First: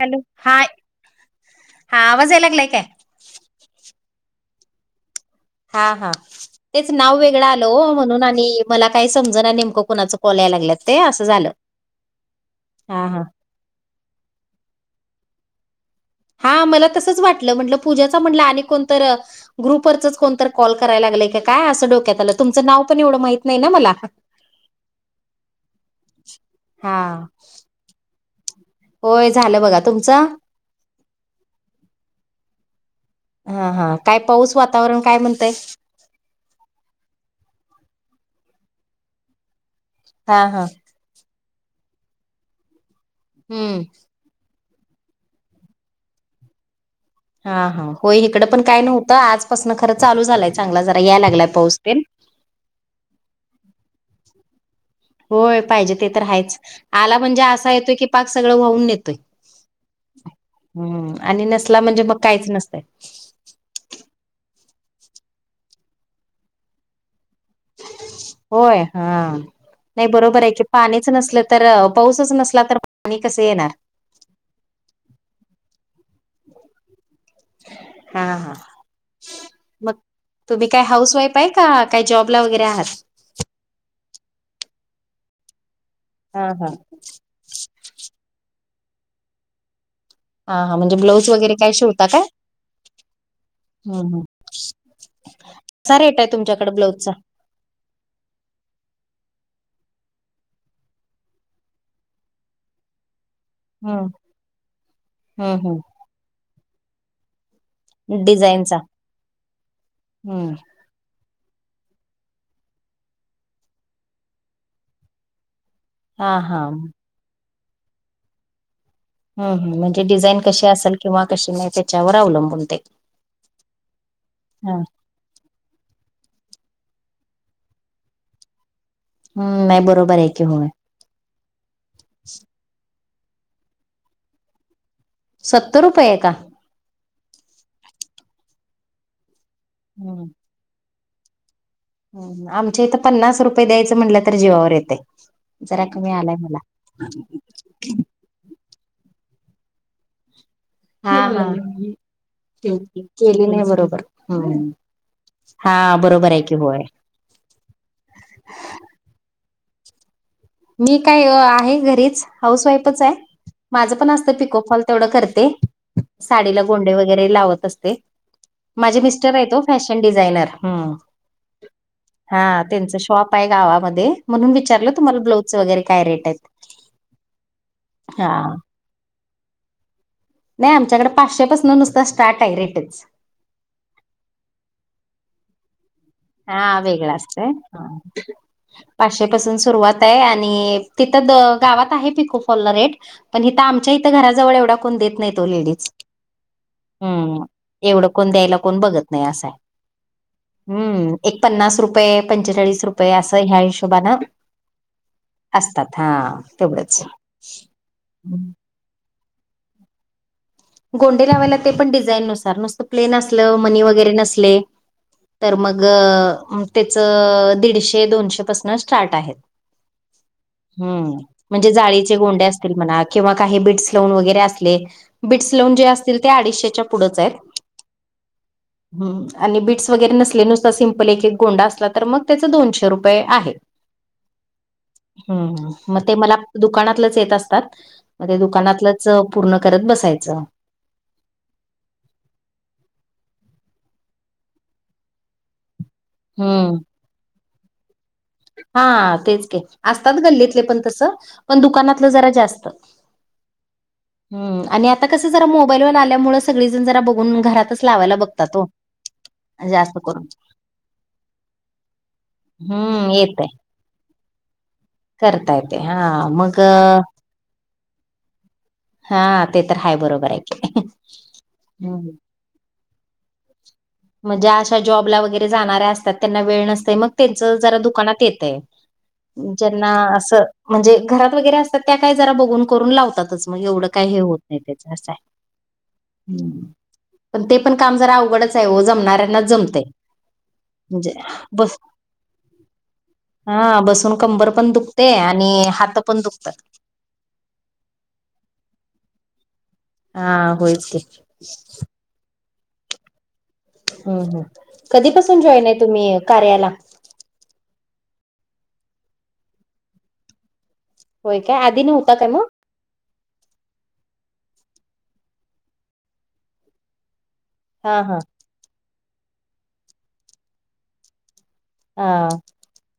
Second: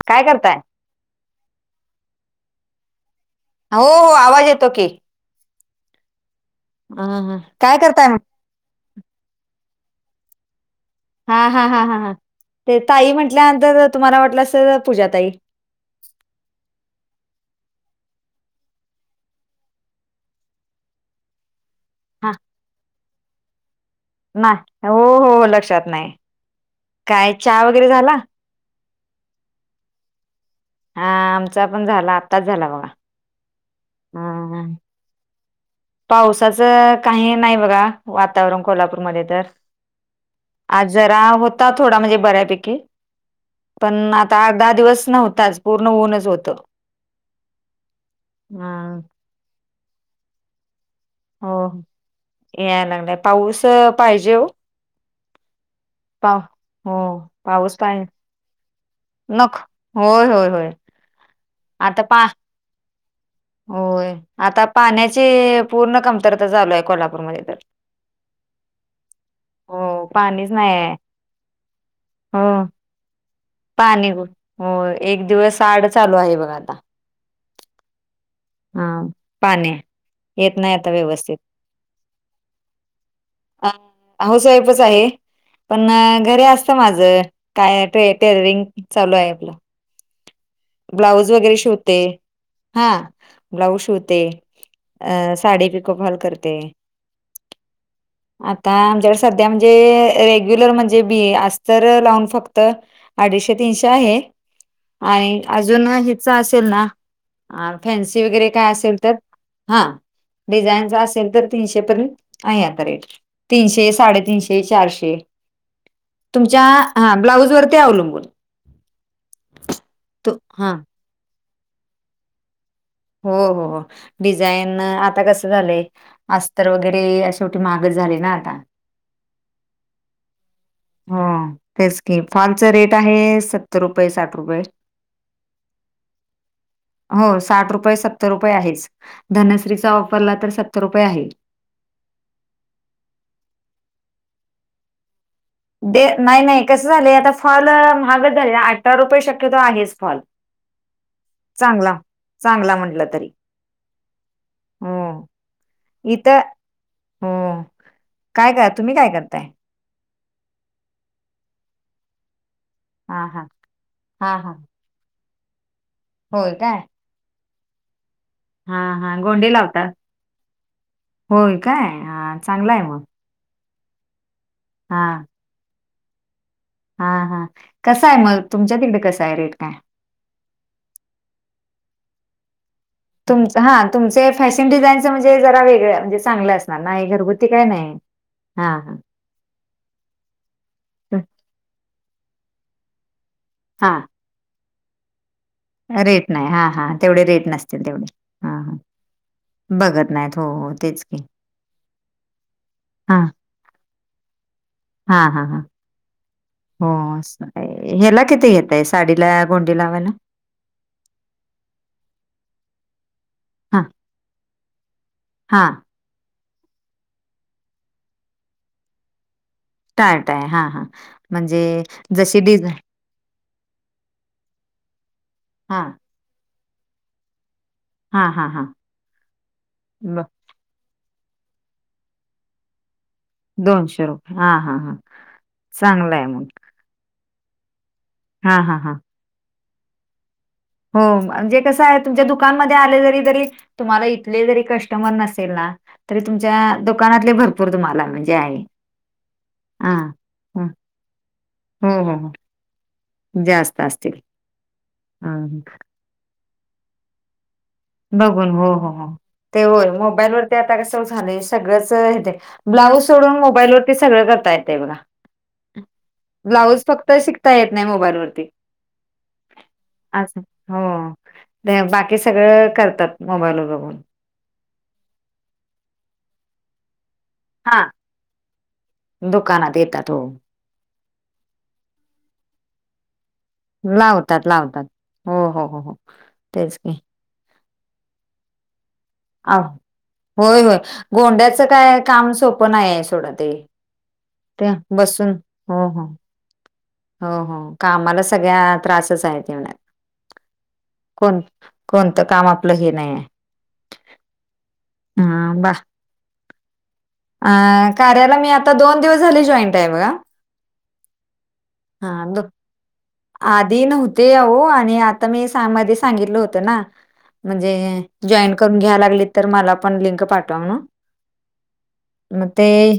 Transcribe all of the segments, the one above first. Hello काय करताय? Hi हा आवाज यायला लागलाय काय? हो हो आवाज येतो की हा हा तेच हा नाव हा वेगळं आलो काय करताय मग? म्हणून आणि मला काय समजना नेमकं कोणाचं काॅल यायला लागल्यात ते असं हा झालं. हा हा हा ह ते हा ताई हा म्हटल्यानंतर तुम्हाला वाटलं असल पूजा ताई हा मला तसंच वाटलं म्हंटलं पूजेचा म्हटलं आणि कोणतर ग्रुप वरचच कोणतर कॉल करायला लागलय काय असं डोक हा तुमच नाव पण एवढं माहित नाही ना मला नाही. हो हो लक्षात नाही. हा काय चहा वगैरे झाला? होय झालं बघा. तुमचा? हा आमचा पण झाला आत्ताच झाला बघा हा हा काय पाऊस हम्म वातावरण काय म्हणतय? पावसाचं काही नाही बघा वातावरण कोल्हापूरमध्ये तर हा हा जरा होता थोडा म्हणजे बऱ्यापैकी हम्म पण आ आठ दहा दिवस नव्हताच पूर्ण ऊनच होतं हा हा हो इकडं पण काय हा नव्हतं आजपासनं खरं चालू झालंय चांगला जरा यायला लागलाय पाऊस तेन यायला लागला पाऊस पाहिजे हो होय पाहिजे. ते तर पाव हायच हो आला म्हणजे असा पाऊस येतोय पाहिजे. की पाक सगळं वाहून नेत नख होय होय होय हम्म आणि नसला आता म्हणजे मग पा काहीच नसतंय. होय आता पाण्याची पूर्ण कमतरता झालीय कोल्हापूरमध्ये तर होय हा. हो नाही बरोबर पाणीच आहे की नाही पाणीच नसलं तर पाऊसच हो नसला तर पाणी कस येणार? पाणी हो एक दिवसआड चालू आहे बघ आता. हा हा पाणी मग येत तुम्ही नाही काय आता हाऊस व्यवस्थित वाईफ आहे का? काय जॉबला वगैरे आहात? अं हाऊस वाइफ च आहे. पण घरी हा असत हा. माझ. काय ते टेटरिंग चालू आहे आपलं. हा हा म्हणजे ब्लाऊज वगैरे काय शिवते. शिवता काय? हा ब्लाऊज हम्म हम्म. शिवते अं साडी कसा पिको-फॉल रेट आहे करते. तुमच्याकडे ब्लाऊजचा? आता आमच्याकडे सध्या म्हणजे रेग्युलर म्हणजे बी आस्तर लावून फक्त, अडीचशे तीनशे हम्म आहे. आणि हम्म अजून हिच असेल ना, फॅन्सी हम्म. वगैरे काय डिझाईनचा असेल तर, हा हम्म. डिझाईनच असेल तर, तीनशे पर्यंत आहे. आता रेट तीनशे साडेतीनशे चारशे. हा हा. तुमच्या हा ब्लाऊज वरती अवलंबून हम ह म्हणजे तू डिझाईन कशी हा असेल? किंवा कशी नाही? त्याच्यावर अवलंबून ते हो हो हा. डिझाईन आता कस झालंय अस्तर वगैरे शेवटी महाग झाले ना आता हम्म नाही बरोबर आहे की हो हो तेच की फॉलच रेट आहे. सत्तर रुपये साठ रुपये. सत्तर रुपये का? हो साठ रुपये सत्तर रुपये आहेच. धनश्रीचा हम्म. वापरला तर सत्तर रुपये आहे. आमच्या इथं पन्नास रुपये द्यायचं म्हटलं तर जीवावर येतय. जरा दे कमी आलाय मला नाही-नाही कसं झालंय? आता फॉल महागच झाले. अठरा रुपये शक्यतो आहेच फॉल. हा ह चांगला चांगला म्हटलं ठीक तरी केली नाही बरोबर ह. हो हा बरोबर इथं आहे की होय. हो काय ग तुम्ही काय करताय? मी काय ओ आहे घरीच. हाऊस वाईफच आहे. हा हा माझं पण असतं हा हा पिकोफॉल तेवढं करते होय साडीला काय गोंडे वगैरे लावत असते. हा माझे हा मिस्टर गोंडे आहेत ओ, लावतात. फॅशन डिझायनर होय काय हा चांगला आहे त्यांच मग शॉप. हाय गावामध्ये म्हणून विचारलं, तुम्हाला ब्लाउजच वगैरे काय रेट. हहः हं कसां आहे मग, हा. तुमच्या तिकडे कसं आहे रेट काय?. नाही आमच्याकडे पाचशेपासून नुसता स्टार्ट आहे रिटर्नस. तुमचं हा तुमचे फॅशन डिझाईनच म्हणेज जरा, वेगळे आपलेच. चांगलं हा असणार नाही वेगळा घरगुती असतोय काही नाही हा हा. [unintelligible] सुरुवात आहे. आणि तिथं गावात आहे पिको फॉलला रेट. पण इथं हा आमच्या इथं घराजवळ एवढा कोण देत नाहीत ओ लेडीज. रेट नाही हा हा तेवढे रेट हम्म नसतील तेवढे एवढं कोण हा द्यायला हा कोण बघत नाही असंय. बघत नाहीत हो हो तेच की एक पन्नास रुपये पंचेचाळीस रुपये हा असं ह्या हिशोबाने हा हा ह हो तेवढंच ह्याला किती घेतायेतं. साडीला गोंडे लावायला. गोंडे लावायला ते पण डिझाईननुसार नुसतं प्लेन असलं हा मनी वगैरे नसले, तर हा मग त्याच दीडशे दोनशेपसन स्टार्ट आहेत. टाळट आहे हा हा हम्म म्हणजे जाळीचे जशी गोंडे असतील डिझाईन मनात किंवा काही बिट्स लोन वगैरे असले बिट्स लोन हा जे असतील ते अडीचशेच्या पुढेच आहेत. हा हा हा हम्म आणि बीट्स वगैरे ब नसले नुसत पण एक एकोंड असला तर, मग त्याच दोनशेुपये बये आहे दोनशे रुपये हा हा हा हम्म म ते चांगला आहे मला. मग दुकानातलंच येत असतात मग ते हा हा हा दुकानातलंच पूर्ण करत बसायचं. हो म्हणजे कसं आहे तुमच्या दुकानमध्ये आले जरी तरी तुम्हाला इथले जरी कस्टमर नसेल ना तरी तुमच्या हम्म दुकानातले भरपूर तुम्हाला म्हणजे आहे हा तेच की हा असतात गल्लीतले हा. पण तसं पण हो दुकानातलं हो हो जरा जास्त. जास्त आसतील. हम्म आणि आता कस जरा, मोबाईल वरन आल्यामुळ सगळीजण जरा बघून घरातच लावायला बघून बघतात ओ. हो हो हो ते होय जास्त करून मोबाईल वर ते आता कस झालंय सगळंच येतय. ब्लाऊज हम्म सोडून येतय मोबाईलवरती सगळं करता येतय बघा. करता येते हा मग ता येत नाय मोबाईलवरती हा ते तर हाय बरोबर आहे आसं हे की. हो ते हम्म. बाकी स सगळं करतात मोबाईलवर बघून. म्हणजे आशा जॉबला वगैरे जाणाऱ्या असतात त्यांना वेळ नसतय मग तेच जरा हा दुकानात येतय दुकानात ज्यांना येतात हो आसं म्हणजे घरात वगैरे असतात त्या काय जरा बघून करून लावतातच. म एवढं काय हे होत लावतात नाही त्याच लावतात असं आहे. हो हो हो हो तेच की हम् पण ते पण काम जरा अवघडच आहे ओ जमणाऱ्यांना आ जमतय. होय होय म्हणजे गोंड्याचं बस काय काम सोपं नाहीये सोडा ते हा बसून कंबर पण ते दुखते बसून आणि हो हात हो पण दुखतात. हो हो कामाला सगळ्या त्रासच आहे तेवढा. हा होयच की. कोण कोणतं काम आपलं हे नाही आहे हुं, हुं कधीपासून हा जॉईन बा आहे तुम्ही कार्याला? अ कार्याला मी आता दोन दिवस झाले जॉईंट आहे बघा. होय काय? आ हा दो आधी नव्हते आहो आणि आता मी सामध्ये सांगितलं होत ना म्हणजे हा हा जॉईन करून घ्यालागली तर मला पण लिंक पाठव म्हणू हा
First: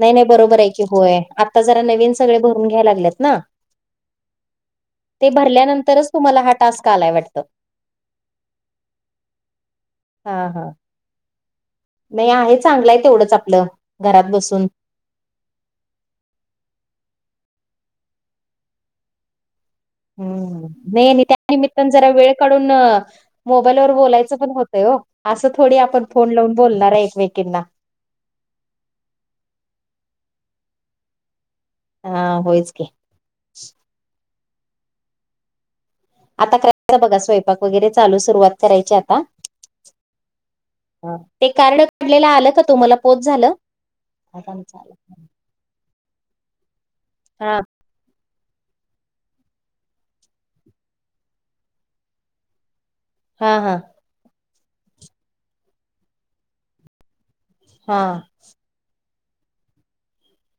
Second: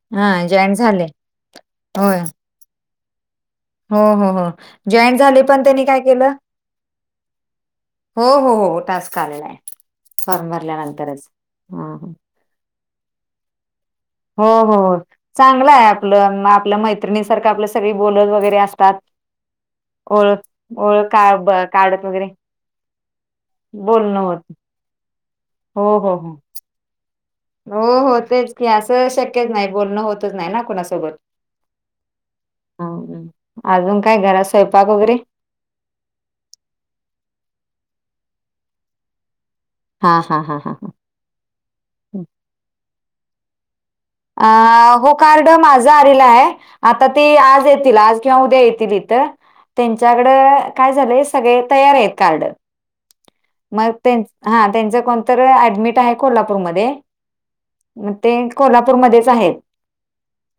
नाही नाही हा बरोबर आहे जॉईन की झाले होय आता जरा नवीन होय सगळे भरून घ्या लागल्यात ना. हो हो हो जॉईन ते झाले पण त्यांनी काय भरल्यानंतरच केलं तुम्हाला हा टास्क आलाय वाटतं हो हो हो टास्क आलेला आहे. हा फॉर्म हा भरल्यानंतरच हा. नाही आहे चांगलं आहे तेवढंच आपलं घरात हो बसून हो चांगल आहे आपलं आपलं मैत्रिणीसारखं आपलं सगळी बोलत वगैरे आसतात. हम्म नाही का ब- त्यानिमित्तान काढत जरा वगैरे वेळ काढून मोबाईलवर बोलणं बोलायचं होत पण होतंय ओ आसं थोडी हो आपण हो फोन हो लावून बोलणार आहे एकमेकींना. हो हो तेच की असं शक्यच नाही बोलणं होतच नाही ना कुणासोबत. हा होयच की हाव ना आजून काय घरात स्वयंपाक वगैरे? आता करायचा बघा स्वयंपाक वगैरे चालू सुरुवात करायची आता. हा, हा, हा, हा, हा. ते कार्ड काढलेल आलं का तुम्हाला पोहच झालं? हा अ हो कार्ड माझं आलेला आहे आता ते आज ये तील आज किंवा उद्या येतील इथं. त्यांच्याकडं काय झालंय सगळे तयार आहेत कार्ड हा हा म तें हा तेच कोणतर ऍडमिट आहे कोल्हापूरमध्ये हा म ते कोल्हापूरमध्येच आहे.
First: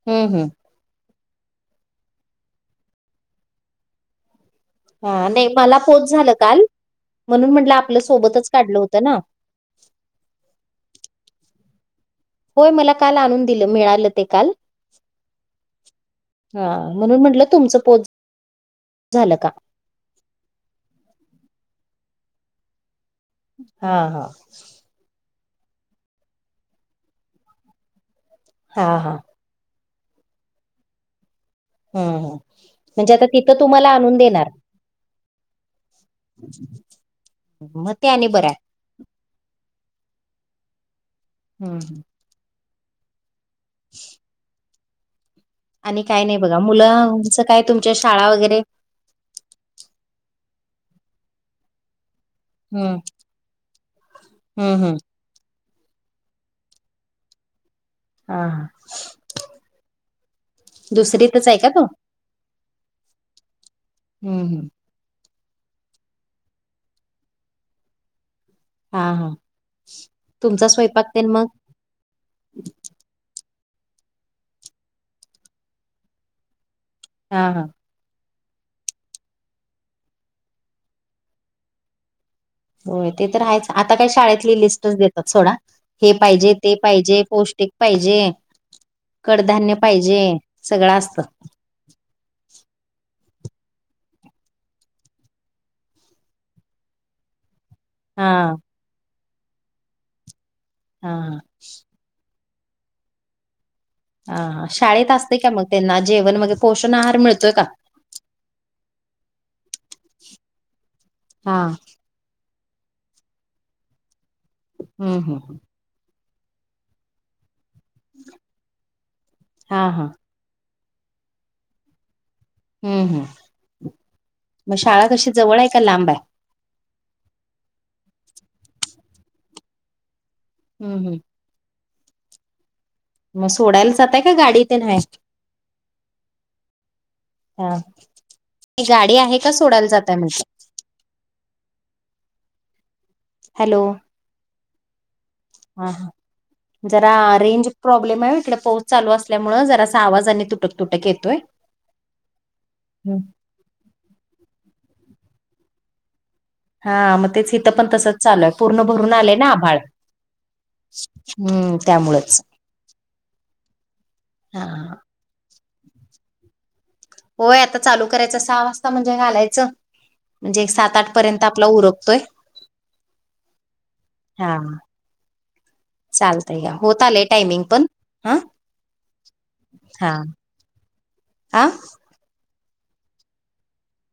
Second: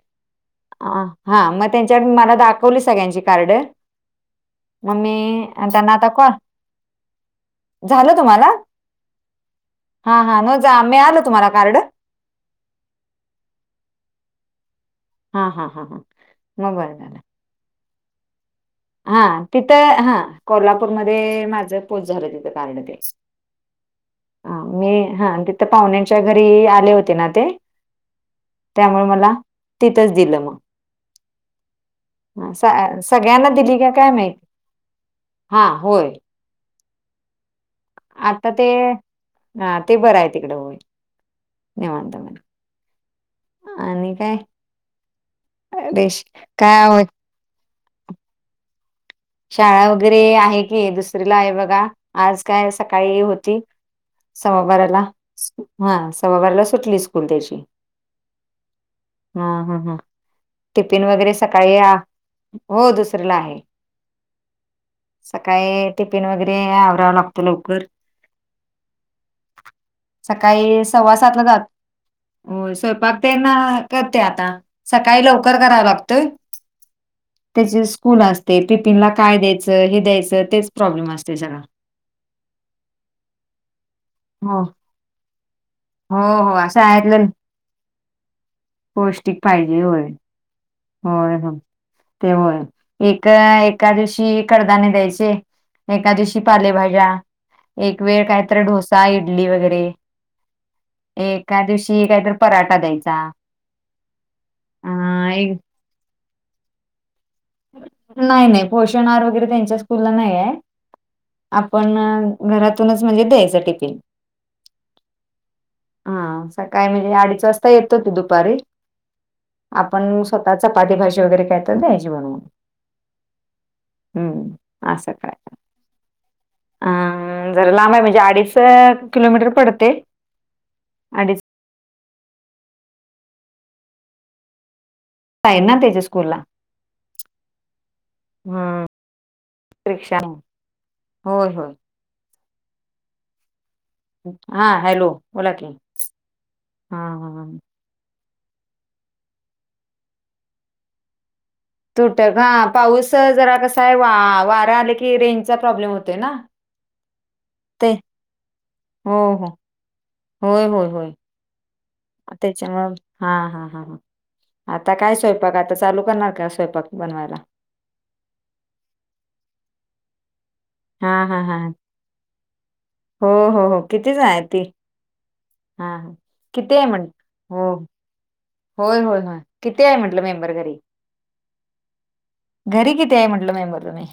हम् हम्. आ हा म त्यांच्या [unintelligible] मला दाखवली सगळ्यांची कार्ड मग हा मी नाही मला त्यांना आता पोहच कॉल झालं काल, म्हणून म्हटलं आपलं झालं तुम्हाला सोबतच काढलं होतं ना? हा हा न जा मिळालं तुम्हाला कार्ड? होय मला काल आणून दिलं मिळालं ते काल. हा हा हा हा हा मग बरं झालं म्हणून म्हंटलं तुमच पोच हा झालं का? तिथं हा कोल्हापूरमध्ये माझं पोच झालं तिथं कार्ड ते. हा हा ह मी हा तिथ पाहुण्यांच्या घरी आले होते ना ते? हा त्यामुळे हा मला तिथंच दिलं मग. हम्म हम्म, हा, स- म्हणजे आता सगळ्यांना तिथं दिली तुम्हाला का काय आणून माहिती देणार? हा होय म आता ते, हा ते बरंय आहे तिकडे होय, हम्म हम्म. निवांत. आणि काय? आणि काय रेश नाही बघा, काय होय मुलंचं काय तुमच्या शाळा वगैरे? शाळा वगैरे आहे की, दुसरीला आहे बघा आज काय हम्म सकाळी होती, सव्वा हम्म हम्म बाराला. हा सव्वाबाराला सुटली स्कूल त्याची. हा हा ह ह, टिफिन वगैरे दुसरीतच आहे का सकाळी तो? आ‌ हो दुसरीला आहे. हम्म हम्म सकाळी टिफिन वगैरे आवरावा लागतो लवकर. हा हा तुमचा सकाळी स्वयंपाक सव्वा तेन सात ला मग जात हो स्वयंपाक तेना करते आता, सकाळी लवकर करावं लागतंय. हा हा त्याचे स्कूल असते, टिफिनला काय द्यायचं हे द्यायचं तेच प्रॉब्लेम असते सगळं. होय ते तर आहेयच, आता काय शाळेतली हो लिस्टच देतात सोडा. हे हो पाहिजे हो ते पाहिजे शाळेतलं पौष्टिक पाहिजे. पौष्टिक कडधान्य होय पाहिजे, सगळं असतं. होय हो ते होय, एक एका दिवशी कडधान्य द्यायचे. एका दिवशी पालेभाज्या, एक वेळ हा कायतर ढोसा, इडली वगैरे. हा एका दिवशी काहीतरी पराठा द्यायचा. हा हा, अ शाळेत असतेय का एक मग त्यांना, जेवण मगे पोषण आहार मिळतोय का? नाही नाही, पोषण आहार वगैरे त्यांच्या स्कूलला नाही आहे, हा आपण अ घरातूनच म्हणजे द्यायचं टिफिन. हम्म हम्म हा, सकाळी म्हणजे अडीच वाजता येतो तो दुपारी, हा हा आपण स्वतः चपाती भाजी वगैरे काय तर द्यायची बनवून. हम्म हम्म, हम्म मग शाळा असं कशी काय जवळ आहे का लांब आहे? अ जरा लांब आहे, म्हणजे अडीच किलोमीटर पडते. हम्म हम्म अडीच मग सोडायला जाताय का गाडी तेन हाय? हाय ना त्याज्या स्कूलला. हा, की हम्म. गाडी आहे का सोडायला जाताय रिक्षा म्हंटलं? होय होय हॅलो! हा हॅलो! बोला की, हा हा हा जरा हा हा रेंज प्रॉब्लेम आहे ओ इकडं, पाऊस चालू असल्यामुळे जरासं आवाज आणि तुटक तुटक येतोय. तुटक हा, पाऊस जरा कसा आहे वा वारा आलं की रेंजचा प्रॉब्लेम होतोय ना. हा, मग तेच हिथं पण ते तसच चालू आहे, पूर्ण भरून हो आलेय हो ना आभाळ. होय होय होय, हम्म त्यामुळंच त्याच्यामु हा हा हा हा आता काय स्वयंपाक, आता चालू करणार का स्वयंपाक बनवायला? व्हय आता चालू करायचं सहा वाजता म्हणजे घालायचं, म्हणजे सात हा आठ हा पर्यंत हा आपला उरकतोय, हो हो हो कितीच आहे हा ती हा हा चालतया किती आहे म्हण होत आलेय टायमिंग हो पण, हा. होय होय होय, किती आहे म्हटलं मेंबर घरी? आ? घरी किती आहे म्हटलं मेंबर तुम्ही?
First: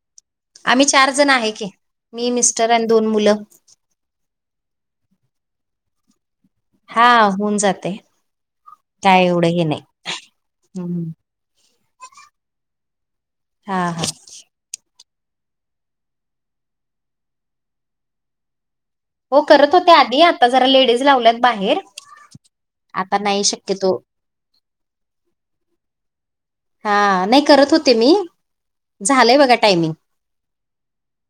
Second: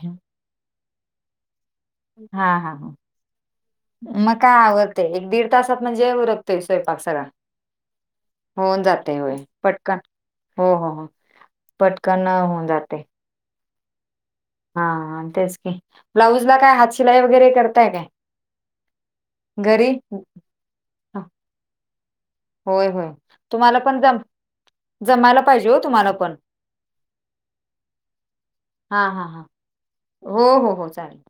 आम्ही चार जण आहे की, मी हा मिस्टर हा आणि दोन मुलं. मग काय आवरते, एक दीड तासात म्हणजे उरक हां होऊन जातय. होऊन जाते होय पटकन हो हो हम्म हो पटकन अ होऊन जातय. हां हां हां हां तेच की, ब्लाऊज ला काय हातशिलाई वगैरे करताय काय? हो करत घरी होते आधी आता जरा लेडीज लावल्यात बाहेर होय होय आता नाही तुम्हाला शक्यतो? पण जम जमायला पाहिजे हो तुम्हाला पण हां नाही करत होते मी? हा हा झालंय हा बघा टायमिंग. हो हो हो चालेल